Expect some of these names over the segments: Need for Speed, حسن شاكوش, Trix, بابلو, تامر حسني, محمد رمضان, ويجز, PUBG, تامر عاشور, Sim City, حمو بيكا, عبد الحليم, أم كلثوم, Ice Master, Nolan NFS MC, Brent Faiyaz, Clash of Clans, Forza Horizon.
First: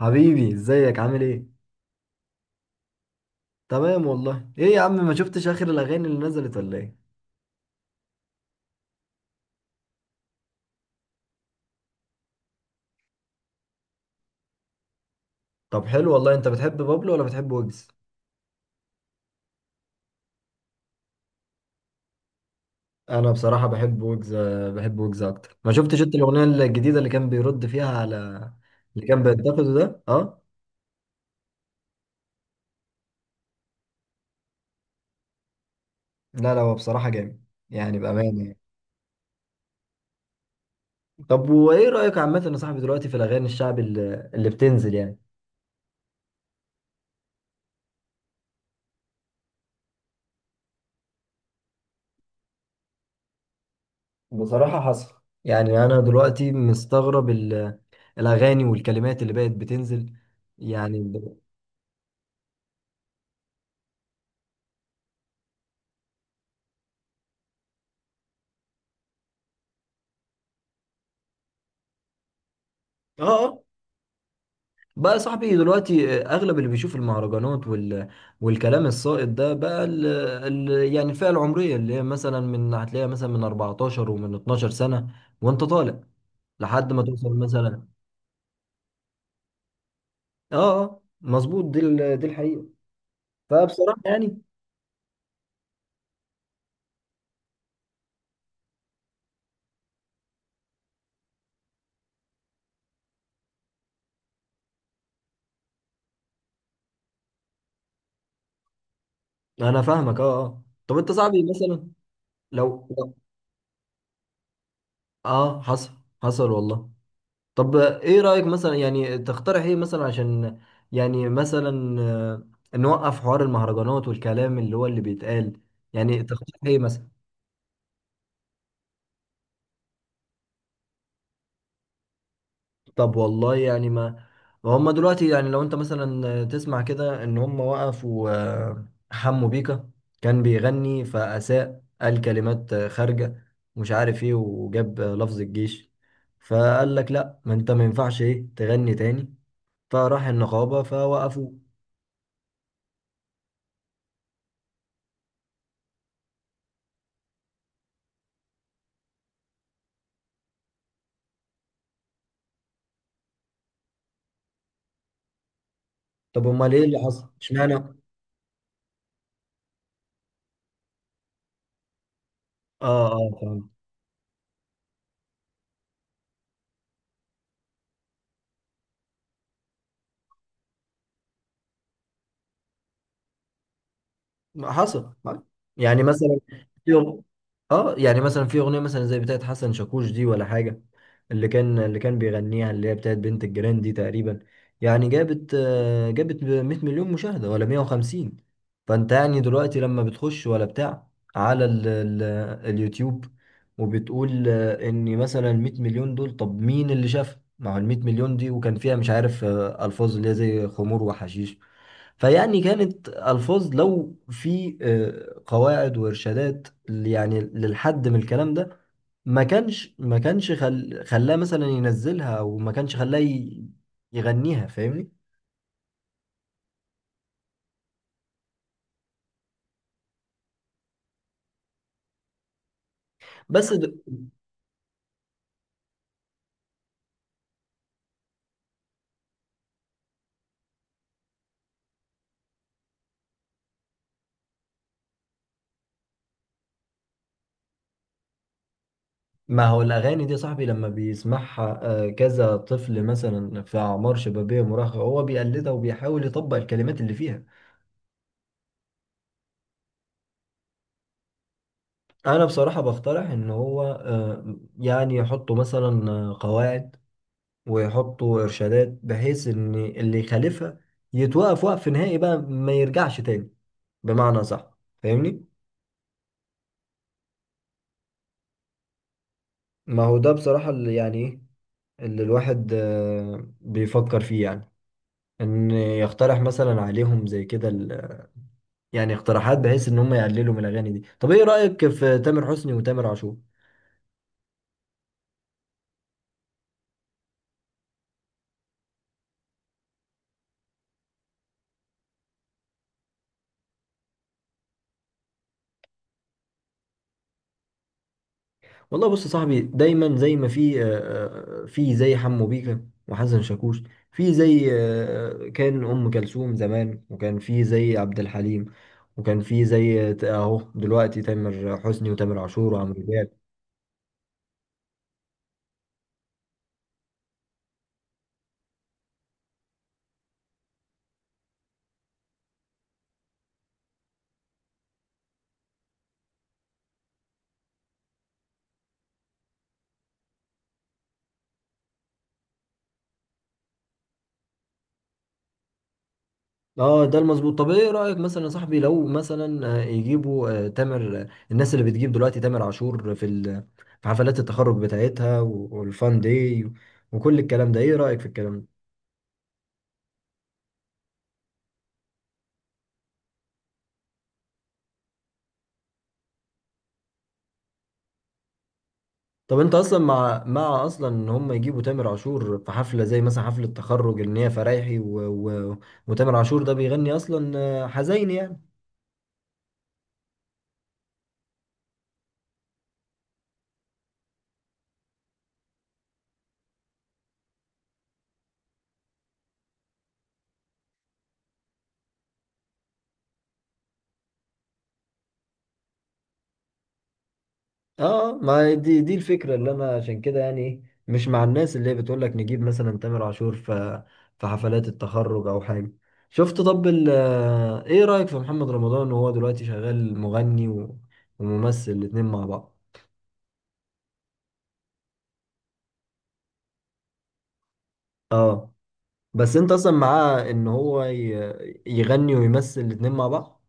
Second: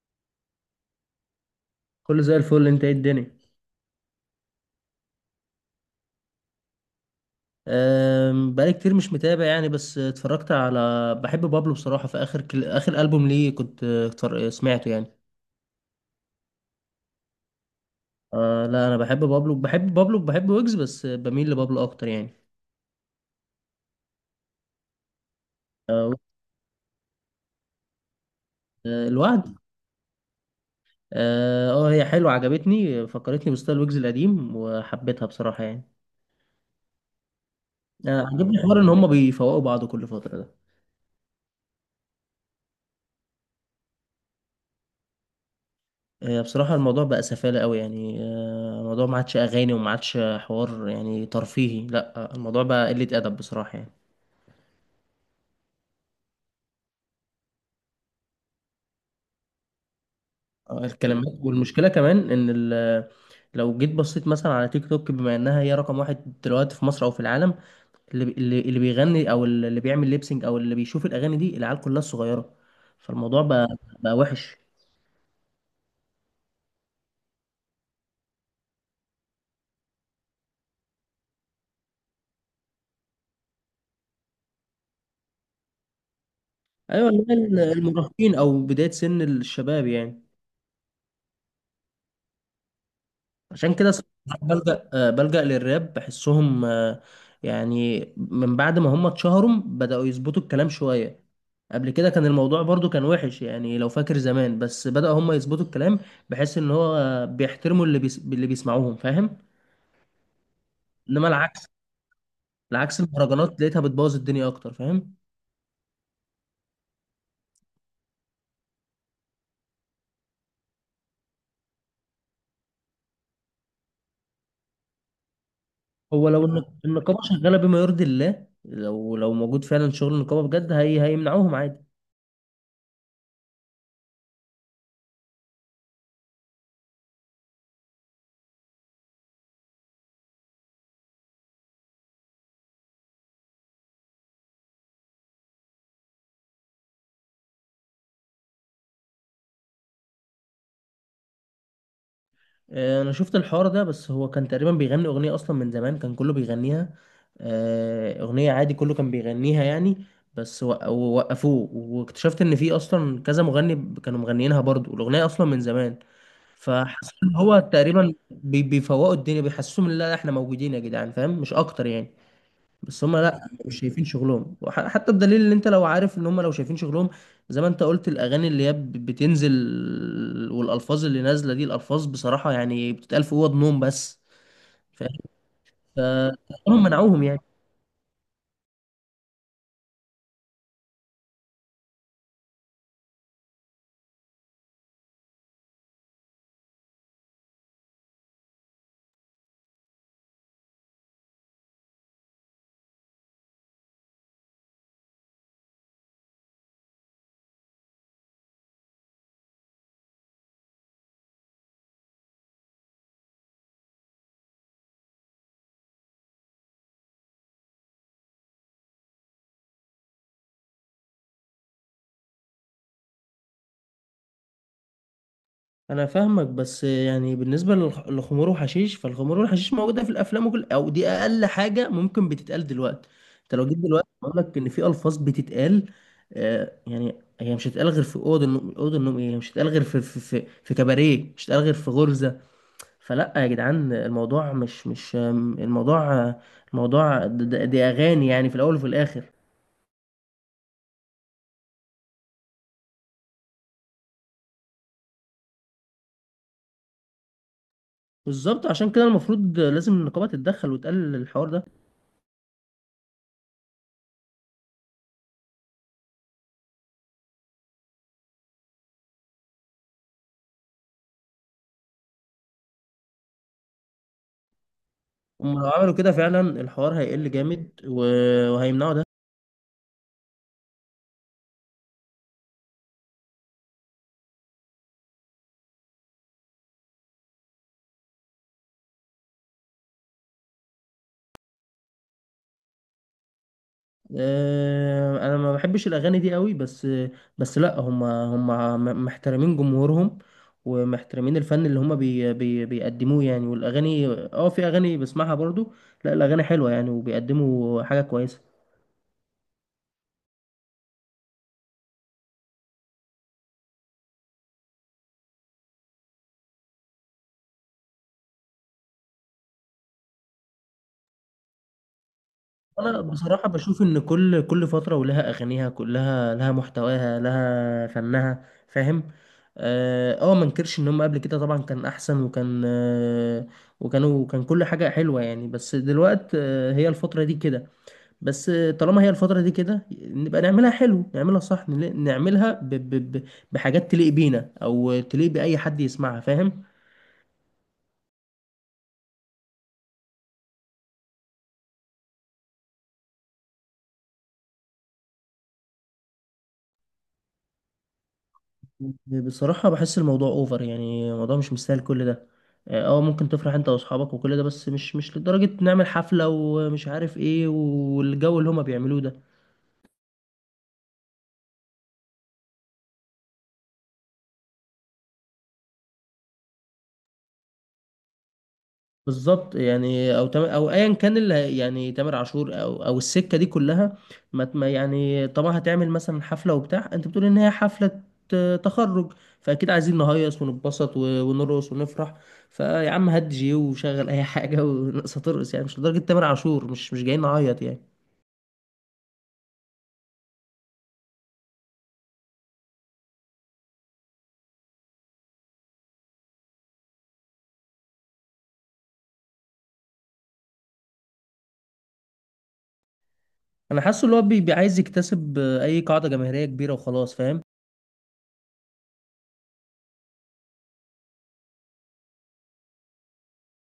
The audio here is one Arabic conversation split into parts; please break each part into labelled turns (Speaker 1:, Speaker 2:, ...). Speaker 1: حبيبي، ازيك؟ عامل ايه؟
Speaker 2: كله زي الفل، انت ايه الدنيا؟
Speaker 1: تمام والله. ايه يا عم، ما شفتش اخر الاغاني اللي نزلت ولا ايه؟
Speaker 2: بقالي كتير مش متابع يعني، بس اتفرجت على بحب بابلو بصراحة. في اخر ألبوم ليه كنت سمعته يعني.
Speaker 1: طب حلو والله. انت بتحب بابلو ولا بتحب ويجز؟
Speaker 2: لا انا بحب بابلو، بحب بابلو، بحب ويجز بس بميل لبابلو اكتر يعني.
Speaker 1: انا بصراحه بحب ويجز. بحب ويجز اكتر. ما شفتش
Speaker 2: أه،
Speaker 1: انت الاغنيه الجديده اللي كان بيرد فيها على اللي كان
Speaker 2: الوعد.
Speaker 1: بينتقده ده؟ اه.
Speaker 2: اه هي حلوة عجبتني، فكرتني بستايل ويجز القديم وحبيتها بصراحة يعني.
Speaker 1: لا لا، هو بصراحه جامد، يعني
Speaker 2: أه،
Speaker 1: بامانه يعني.
Speaker 2: عجبني حوار ان هما بيفوقوا بعض كل فترة ده.
Speaker 1: طب وايه رايك عامه يا صاحبي دلوقتي في الاغاني الشعبي اللي بتنزل يعني؟
Speaker 2: هي بصراحة الموضوع بقى سفالة قوي يعني الموضوع ما عادش أغاني وما عادش حوار يعني ترفيهي، لا الموضوع بقى قلة أدب بصراحة يعني.
Speaker 1: بصراحة حصل. يعني انا دلوقتي مستغرب الاغاني والكلمات اللي بقت بتنزل. يعني
Speaker 2: الكلمات،
Speaker 1: ب-
Speaker 2: والمشكلة كمان إن لو جيت بصيت مثلا على تيك توك، بما إنها هي رقم واحد دلوقتي في مصر أو في العالم، اللي بيغني أو اللي بيعمل ليبسينج أو اللي بيشوف الأغاني دي العيال كلها الصغيرة. فالموضوع
Speaker 1: اه،
Speaker 2: بقى وحش.
Speaker 1: بقى يا صاحبي دلوقتي اغلب اللي بيشوف المهرجانات والكلام السائد ده بقى يعني الفئه العمريه اللي هي مثلا، من هتلاقيها مثلا من 14 ومن 12 سنه، وانت طالع لحد ما
Speaker 2: أيوة، اللي
Speaker 1: توصل
Speaker 2: هي
Speaker 1: مثلا.
Speaker 2: المراهقين أو بداية سن الشباب يعني.
Speaker 1: اه اه مظبوط. دي الحقيقه.
Speaker 2: عشان كده
Speaker 1: فبصراحه
Speaker 2: صراحة
Speaker 1: يعني،
Speaker 2: بلجأ للراب، بحسهم يعني من بعد ما هم اتشهروا بدأوا يظبطوا الكلام شوية. قبل كده كان الموضوع برضو كان وحش يعني، لو فاكر زمان، بس بدأوا هم يظبطوا الكلام بحيث ان هو بيحترموا اللي بيسمعوهم فاهم.
Speaker 1: انا فاهمك. اه اه. طب انت
Speaker 2: انما
Speaker 1: صاحبي
Speaker 2: العكس،
Speaker 1: مثلا لو
Speaker 2: العكس
Speaker 1: لو-
Speaker 2: المهرجانات لقيتها بتبوظ الدنيا اكتر فاهم.
Speaker 1: اه، حصل. حصل والله. طب ايه رأيك مثلا؟ يعني تقترح ايه مثلا عشان، يعني مثلا نوقف حوار المهرجانات والكلام اللي هو اللي بيتقال؟ يعني
Speaker 2: هو لو
Speaker 1: تقترح ايه مثلا؟
Speaker 2: النقابة شغالة بما يرضي الله، لو لو موجود فعلا شغل النقابة بجد هيمنعوهم عادي.
Speaker 1: طب والله يعني، ما هم دلوقتي، يعني لو انت مثلا تسمع كده ان هم وقفوا حمو بيكا. كان بيغني فأساء، قال كلمات خارجة، مش عارف ايه، وجاب لفظ الجيش. فقال لك لا، ما انت ما ينفعش ايه تغني تاني. فراح النقابة فوقفوه.
Speaker 2: انا شفت الحوار ده، بس هو كان تقريبا بيغني اغنيه اصلا من زمان كان كله بيغنيها. اغنيه عادي كله كان بيغنيها يعني، بس وق- ووقفوه واكتشفت ان في اصلا كذا مغني كانوا مغنيينها برضو، الاغنيه اصلا من زمان.
Speaker 1: طب امال ايه اللي
Speaker 2: فحسيت
Speaker 1: حصل
Speaker 2: ان هو
Speaker 1: اشمعنى؟
Speaker 2: تقريبا بيفوقوا الدنيا، بيحسسهم ان لا احنا موجودين يا جدعان فاهم، مش اكتر يعني.
Speaker 1: اه
Speaker 2: بس هم
Speaker 1: اه
Speaker 2: لا
Speaker 1: فاهم.
Speaker 2: مش شايفين شغلهم حتى بدليل ان انت لو عارف ان هم لو شايفين شغلهم زي ما انت قلت الاغاني اللي هي بتنزل، والالفاظ اللي نازله دي، الالفاظ بصراحه يعني بتتقال في اوض نوم بس،
Speaker 1: ما
Speaker 2: فاهم.
Speaker 1: حصل.
Speaker 2: ف-
Speaker 1: يعني مثلا
Speaker 2: فهم
Speaker 1: في أغ-
Speaker 2: منعوهم يعني.
Speaker 1: اه، يعني مثلا في اغنيه مثلا زي بتاعت حسن شاكوش دي ولا حاجه، اللي كان بيغنيها، اللي هي بتاعت بنت الجيران دي تقريبا، يعني جابت، جابت 100 مليون مشاهده ولا 150. فانت يعني دلوقتي لما بتخش ولا بتاع على ال اليوتيوب، وبتقول ان مثلا 100 مليون دول، طب مين اللي شافها؟ ما هو ال 100 مليون دي وكان فيها، مش عارف، الفاظ اللي هي زي خمور وحشيش. فيعني كانت ألفاظ، لو في قواعد وإرشادات يعني للحد من الكلام ده، ما كانش خلاه مثلا ينزلها، أو ما كانش خلاه يغنيها، فاهمني؟
Speaker 2: انا فاهمك، بس يعني بالنسبه للخمور والحشيش، فالخمور والحشيش موجوده في الافلام وكل، او دي اقل حاجه ممكن بتتقال دلوقتي. انت
Speaker 1: بس
Speaker 2: لو جيت
Speaker 1: د...
Speaker 2: دلوقتي بقول لك ان في الفاظ بتتقال، آه يعني، هي مش هتتقال غير في اوضه النوم، اوضه النوم ايه، هي مش هتتقال غير في في كباريه، مش هتتقال غير في غرزه. فلا يا جدعان، الموضوع مش مش آم، الموضوع، الموضوع دي اغاني يعني في الاول وفي الاخر.
Speaker 1: ما هو الأغاني دي يا صاحبي، لما بيسمعها كذا طفل مثلا في أعمار شبابية مراهقة، هو بيقلدها وبيحاول يطبق الكلمات اللي فيها.
Speaker 2: بالظبط، عشان كده المفروض لازم النقابه تتدخل وتقلل الحوار ده.
Speaker 1: أنا بصراحة بقترح إن هو، يعني يحطوا مثلا قواعد، ويحطوا إرشادات بحيث إن اللي يخالفها يتوقف وقف نهائي بقى، ما يرجعش تاني، بمعنى صح، فاهمني؟
Speaker 2: هم لو عملوا كده فعلا الحوار هيقل جامد وهيمنعوا ده.
Speaker 1: ما هو ده بصراحة اللي يعني إيه اللي الواحد بيفكر فيه، يعني إن يقترح مثلا عليهم زي كده يعني اقتراحات، بحيث إن هم يقللوا من الأغاني دي. طب إيه رأيك في تامر حسني وتامر عاشور؟
Speaker 2: انا ما بحبش الاغاني دي قوي، بس بس لا هم هم محترمين جمهورهم ومحترمين الفن اللي هم بي بي بيقدموه يعني، والاغاني اه في اغاني بسمعها برضو. لا الاغاني حلوة يعني وبيقدموا حاجة كويسة.
Speaker 1: والله بص يا صاحبي، دايما زي ما في، في زي حمو بيكا وحسن شاكوش، في زي، كان ام كلثوم زمان، وكان في زي عبد الحليم، وكان في زي اهو دلوقتي تامر حسني وتامر عاشور وعمرو
Speaker 2: انا
Speaker 1: دياب.
Speaker 2: بصراحه بشوف ان كل فتره ولها اغانيها، كلها لها محتواها لها فنها فاهم. اه ما انكرش ان هم قبل كده طبعا كان احسن، وكان آه وكانوا كان كل حاجه حلوه يعني، بس دلوقتي آه هي الفتره دي كده. بس طالما هي الفتره دي كده نبقى نعملها حلو، نعملها صح، نعملها ب ب ب بحاجات تليق بينا او تليق باي حد يسمعها فاهم.
Speaker 1: اه ده المظبوط. طب ايه رايك مثلا يا صاحبي لو مثلا يجيبوا، آه، تامر آه، الناس اللي بتجيب دلوقتي تامر عاشور في في حفلات التخرج بتاعتها والفان داي وكل الكلام ده، ايه رايك في الكلام ده؟
Speaker 2: بصراحة بحس الموضوع اوفر يعني، الموضوع مش مستاهل كل ده. اه ممكن تفرح انت واصحابك وكل ده، بس مش مش لدرجة نعمل حفلة ومش عارف ايه والجو اللي هما بيعملوه ده.
Speaker 1: طب انت اصلا مع مع ان هم يجيبوا تامر عاشور في حفله، زي مثلا حفله تخرج، ان هي فرايحي و... وتامر عاشور ده بيغني اصلا حزين يعني؟
Speaker 2: بالظبط يعني، او تم او ايا كان يعني تامر عاشور او او السكة دي كلها. ما ت- ما يعني طبعا هتعمل مثلا حفلة وبتاع، انت بتقول ان هي حفلة تخرج، فاكيد عايزين نهيص ونتبسط ونرقص ونفرح. فيا عم هات جي وشغل اي حاجة ونقص ترقص يعني، مش لدرجة تامر عاشور، مش مش جايين نعيط يعني.
Speaker 1: اه ما دي الفكره اللي انا عشان كده يعني ايه، مش مع الناس اللي هي بتقول لك نجيب مثلا تامر عاشور في حفلات التخرج او حاجه. شفت؟ طب ال... آه، ايه رايك في محمد رمضان وهو دلوقتي شغال مغني وممثل الاتنين مع بعض؟
Speaker 2: انا حاسه اللي هو عايز يكتسب اي قاعده جماهيريه كبيره وخلاص فاهم.
Speaker 1: اه. بس انت اصلا معاه ان هو يغني ويمثل الاتنين مع بعض؟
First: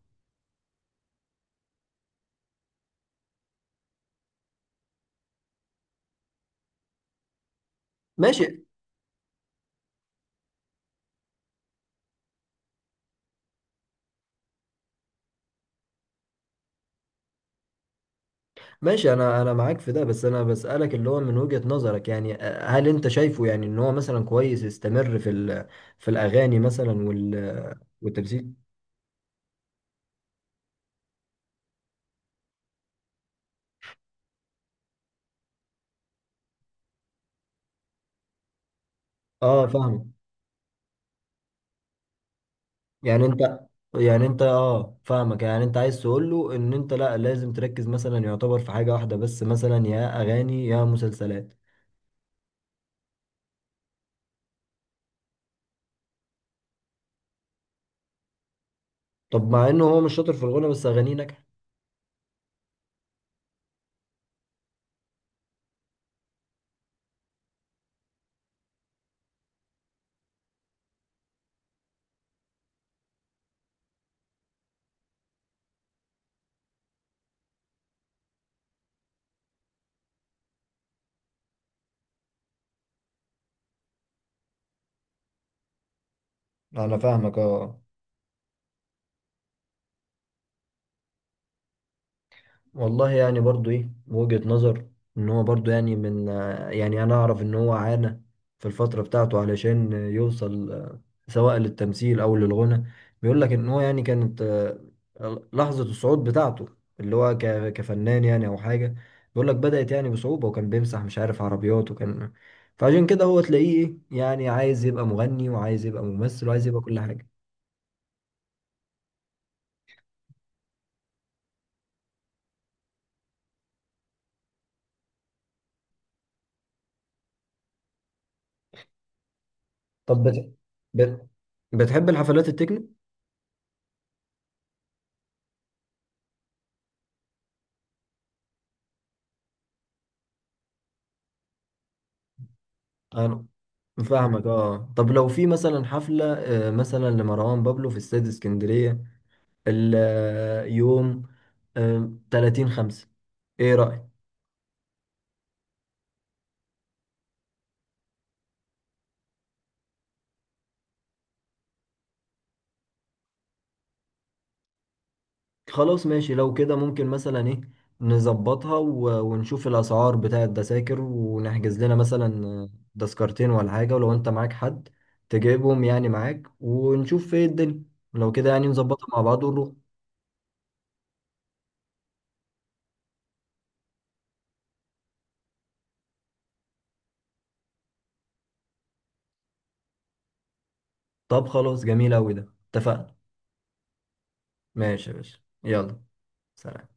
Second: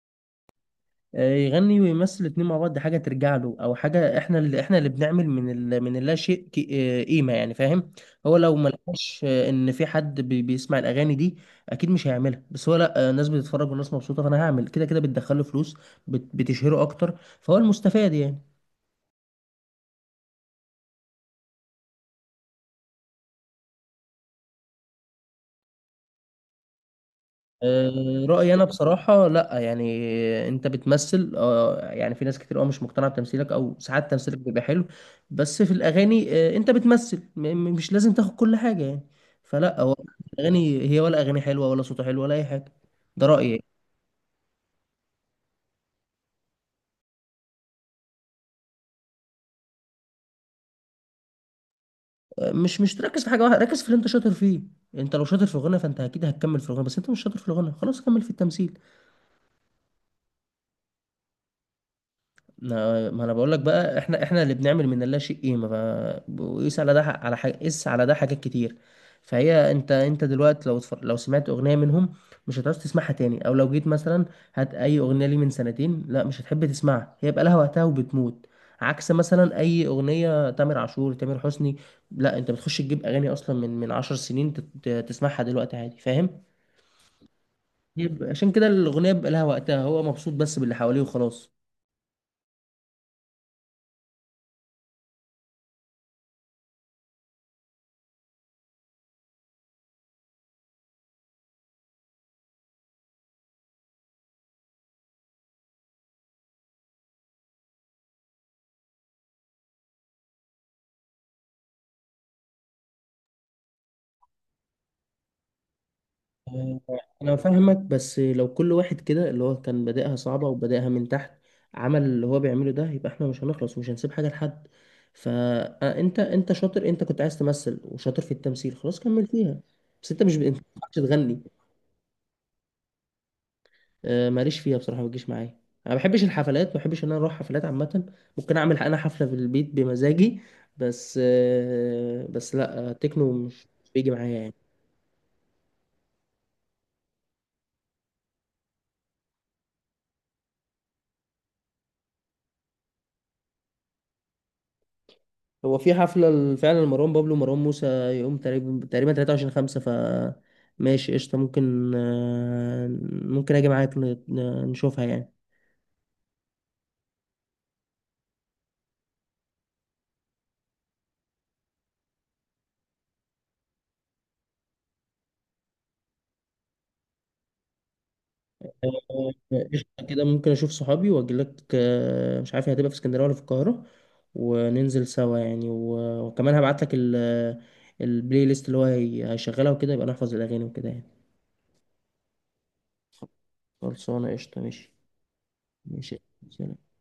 Speaker 2: يغني ويمثل الاتنين مع بعض، دي حاجه ترجع له او حاجه احنا اللي بنعمل من من اللا شيء قيمه يعني فاهم. هو لو
Speaker 1: ماشي.
Speaker 2: ما لقاش ان في حد بيسمع الاغاني دي اكيد مش هيعملها، بس هو لا الناس بتتفرج والناس مبسوطه، فانا هعمل كده كده، بتدخله فلوس، بتشهره اكتر فهو المستفاد يعني.
Speaker 1: ماشي، انا معاك في ده، بس انا بسألك اللي هو من وجهة نظرك يعني، هل انت شايفه يعني ان هو مثلا كويس يستمر في في الاغاني مثلا
Speaker 2: رأيي
Speaker 1: والتمثيل؟
Speaker 2: أنا بصراحة لأ يعني. أنت بتمثل يعني في ناس كتير أوي مش مقتنعة بتمثيلك، أو ساعات تمثيلك بيبقى حلو، بس في الأغاني أنت بتمثل مش لازم تاخد كل حاجة يعني.
Speaker 1: اه
Speaker 2: فلأ هو
Speaker 1: فاهمك.
Speaker 2: الأغاني هي، ولا أغاني حلوة ولا صوته حلو ولا أي حاجة. ده
Speaker 1: يعني
Speaker 2: رأيي.
Speaker 1: انت، يعني انت، اه فاهمك، يعني انت عايز تقول له ان انت لا، لازم تركز مثلا يعتبر في حاجة واحدة بس، مثلا يا اغاني يا مسلسلات.
Speaker 2: مش مش تركز في حاجة واحدة، ركز في اللي أنت شاطر فيه. أنت لو شاطر في الغنى فأنت أكيد هتكمل في الغنى، بس أنت مش شاطر في الغنى خلاص كمل في التمثيل.
Speaker 1: طب مع انه هو مش شاطر في الغنى بس اغانيه ناجحة؟
Speaker 2: ما ما انا بقول لك بقى، احنا اللي بنعمل من اللا شيء قيمه، وقيس على ده على حاجه، قيس على ده حاجات كتير. فهي انت، انت دلوقتي لو لو سمعت اغنيه منهم مش هتعوز تسمعها تاني، او لو جيت مثلا هات اي اغنيه لي من سنتين لا مش هتحب تسمعها، هي بقى لها وقتها وبتموت. عكس مثلا اي اغنيه تامر عاشور، تامر حسني، لا انت بتخش تجيب اغاني اصلا من من 10 سنين تسمعها دلوقتي عادي فاهم.
Speaker 1: انا فاهمك اه.
Speaker 2: يبقى عشان كده الاغنيه بقى لها وقتها، هو مبسوط بس باللي حواليه وخلاص.
Speaker 1: والله يعني برضو ايه وجهة نظر، ان هو برضو يعني من، يعني انا اعرف ان هو عانى في الفترة بتاعته علشان، يوصل، سواء للتمثيل او للغنى. بيقول لك ان هو يعني كانت لحظة الصعود بتاعته، اللي هو كفنان يعني او حاجة. بيقول لك بدأت يعني بصعوبة، وكان بيمسح مش عارف عربيات، وكان، فعشان كده هو تلاقيه ايه، يعني عايز يبقى مغني وعايز يبقى ممثل وعايز
Speaker 2: آه،
Speaker 1: يبقى كل حاجة.
Speaker 2: انا فاهمك، بس لو كل واحد كده اللي هو كان بادئها صعبة وبادئها من تحت عمل اللي هو بيعمله ده يبقى احنا مش هنخلص ومش هنسيب حاجة لحد. فانت، انت شاطر، انت كنت عايز تمثل وشاطر في التمثيل خلاص كمل فيها، بس انت
Speaker 1: طب
Speaker 2: مش انت ما بتعرفش
Speaker 1: بت...
Speaker 2: تغني.
Speaker 1: بتحب الحفلات التكنو؟
Speaker 2: ماليش فيها بصراحة، ما بتجيش معايا. انا ما بحبش الحفلات، ما بحبش ان انا اروح حفلات عامة، ممكن اعمل انا حفلة في البيت بمزاجي. بس بس لا تكنو
Speaker 1: أنا
Speaker 2: مش مش بيجي معايا
Speaker 1: فاهمك
Speaker 2: يعني.
Speaker 1: اه. طب لو في مثلا حفلة مثلا لمروان بابلو في استاد اسكندرية، اليوم 30 خمسة، ايه رأيك؟
Speaker 2: هو في حفلة فعلا لمروان بابلو ومروان موسى، يوم تقريبا تقريبا 23/5 ف ماشي قشطة، ممكن ممكن أجي معاك نشوفها يعني.
Speaker 1: خلاص ماشي. لو كده ممكن مثلا ايه، نظبطها ونشوف الأسعار بتاع التذاكر، ونحجز لنا مثلا تذكرتين ولا حاجة، ولو انت معاك حد تجيبهم يعني معاك، ونشوف ايه الدنيا. لو كده يعني نظبطها مع
Speaker 2: آه،
Speaker 1: بعض ونروح.
Speaker 2: قشطة كده، ممكن أشوف صحابي وأجيلك، مش عارف هي هتبقى في اسكندرية ولا في القاهرة، وننزل سوا يعني، وكمان هبعتلك البلاي ليست اللي هو هيشغلها، وكده يبقى نحفظ الأغاني وكده يعني.
Speaker 1: طب خلاص، جميل أوي، ده اتفقنا.
Speaker 2: خلصانة قشطة ماشي.
Speaker 1: ماشي يا باشا، يلا.
Speaker 2: ماشي.
Speaker 1: سلام.
Speaker 2: سلام.